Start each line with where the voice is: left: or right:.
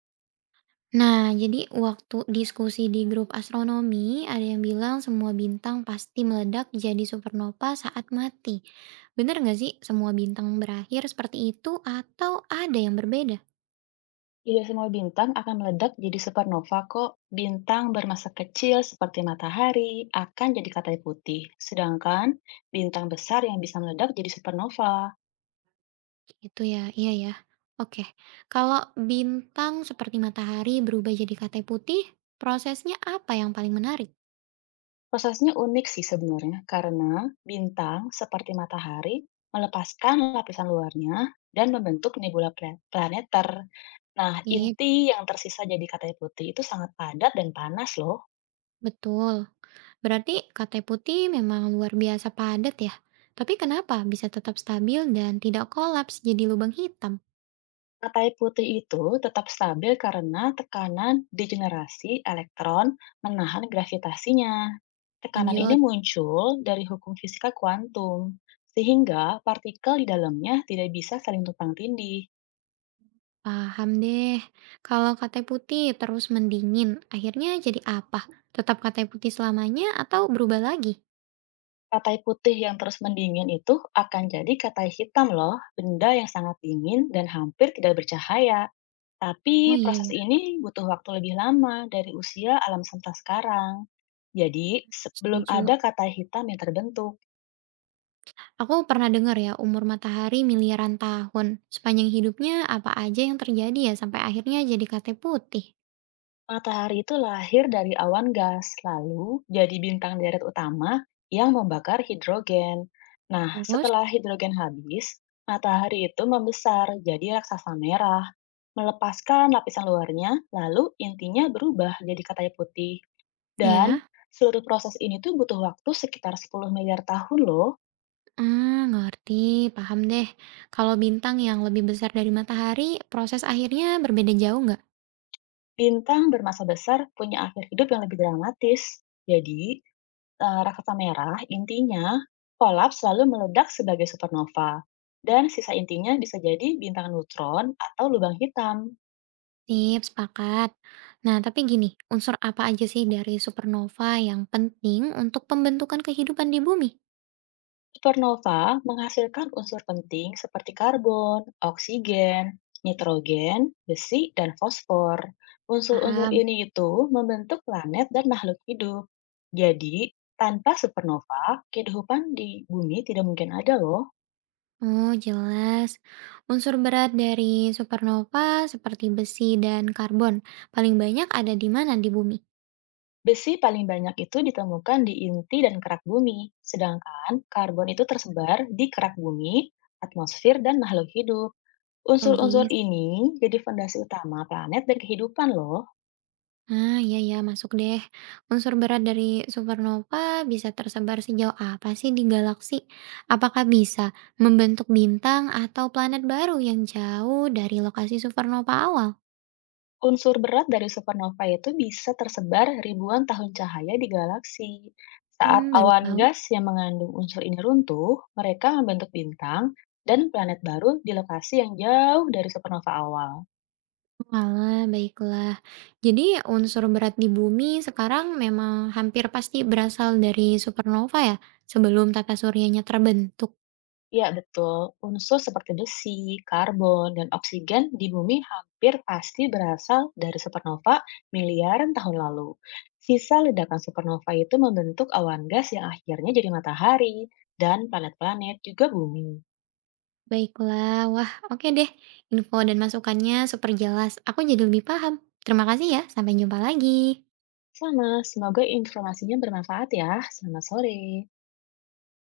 right: Nah, jadi waktu diskusi di grup astronomi, ada yang bilang semua bintang pasti meledak jadi supernova saat mati. Bener nggak sih semua bintang berakhir seperti itu atau ada yang berbeda?
left: Tidak semua bintang akan meledak jadi supernova kok. Bintang bermasa kecil seperti matahari akan jadi katai putih, sedangkan bintang besar yang bisa meledak jadi supernova.
right: Itu ya, iya ya. Oke, kalau bintang seperti matahari berubah jadi katai putih, prosesnya apa yang paling menarik?
left: Prosesnya unik sih sebenarnya karena bintang seperti matahari melepaskan lapisan luarnya dan membentuk nebula planeter. Nah,
right: Sip,
left: inti yang tersisa jadi katai putih itu sangat padat dan panas loh.
right: betul. Berarti katai putih memang luar biasa padat ya. Tapi kenapa bisa tetap stabil dan tidak kolaps jadi lubang hitam?
left: Partai Putih itu tetap stabil karena tekanan degenerasi elektron menahan gravitasinya. Tekanan ini
right: Lanjut,
left: muncul dari hukum fisika kuantum, sehingga partikel di dalamnya tidak bisa saling tumpang tindih.
right: paham deh. Kalau katai putih terus mendingin, akhirnya jadi apa? Tetap katai putih selamanya atau berubah lagi?
left: Partai putih yang terus mendingin itu akan jadi katai hitam loh, benda yang sangat dingin dan hampir tidak bercahaya. Tapi
right: Oh iya
left: proses
right: ya,
left: ini butuh waktu lebih lama dari usia alam semesta sekarang. Jadi, sebelum
right: setuju.
left: ada katai hitam yang terbentuk.
right: Aku pernah dengar ya umur matahari miliaran tahun. Sepanjang hidupnya apa aja yang terjadi ya sampai akhirnya jadi katai putih.
left: Matahari itu lahir dari awan gas, lalu jadi bintang deret utama yang membakar hidrogen. Nah,
right: Terus,
left: setelah hidrogen habis, matahari itu membesar jadi raksasa merah, melepaskan lapisan luarnya, lalu intinya berubah jadi katanya putih. Dan
right: ya,
left: seluruh proses ini tuh butuh waktu sekitar 10 miliar tahun loh.
right: ah, ngerti, paham deh. Kalau bintang yang lebih besar dari matahari, proses akhirnya berbeda jauh nggak?
left: Bintang bermasa besar punya akhir hidup yang lebih dramatis. Jadi, raksasa merah, intinya kolaps selalu meledak sebagai supernova. Dan sisa intinya bisa jadi bintang neutron atau lubang hitam.
right: Sip, sepakat. Nah, tapi gini, unsur apa aja sih dari supernova yang penting untuk pembentukan kehidupan di bumi?
left: Supernova menghasilkan unsur penting seperti karbon, oksigen, nitrogen, besi, dan fosfor. Unsur-unsur
right: Paham?
left: ini itu membentuk planet dan makhluk hidup. Jadi, tanpa supernova, kehidupan di bumi tidak mungkin ada loh.
right: Oh, jelas. Unsur berat dari supernova seperti besi dan karbon paling banyak ada di mana di bumi?
left: Besi paling banyak itu ditemukan di inti dan kerak bumi, sedangkan karbon itu tersebar di kerak bumi, atmosfer, dan makhluk hidup. Unsur-unsur
right: Logis.
left: ini jadi fondasi utama planet dan kehidupan loh.
right: Ah, iya ya, masuk deh. Unsur berat dari supernova bisa tersebar sejauh apa sih di galaksi? Apakah bisa membentuk bintang atau planet baru yang jauh dari lokasi supernova awal?
left: Unsur berat dari supernova itu bisa tersebar ribuan tahun cahaya di galaksi. Saat
right: Baru
left: awan
right: tahu.
left: gas yang mengandung unsur ini runtuh, mereka membentuk bintang dan planet baru di lokasi yang jauh dari supernova awal.
right: Oalah, baiklah. Jadi unsur berat di bumi sekarang memang hampir pasti berasal dari supernova ya, sebelum tata suryanya terbentuk?
left: Ya betul. Unsur seperti besi, karbon, dan oksigen di bumi hampir pasti berasal dari supernova miliaran tahun lalu. Sisa ledakan supernova itu membentuk awan gas yang akhirnya jadi matahari dan planet-planet juga bumi.
right: Baiklah. Wah, oke deh. Info dan masukannya super jelas. Aku jadi lebih paham. Terima kasih ya, sampai jumpa lagi.
left: Sama, semoga informasinya bermanfaat ya. Selamat sore.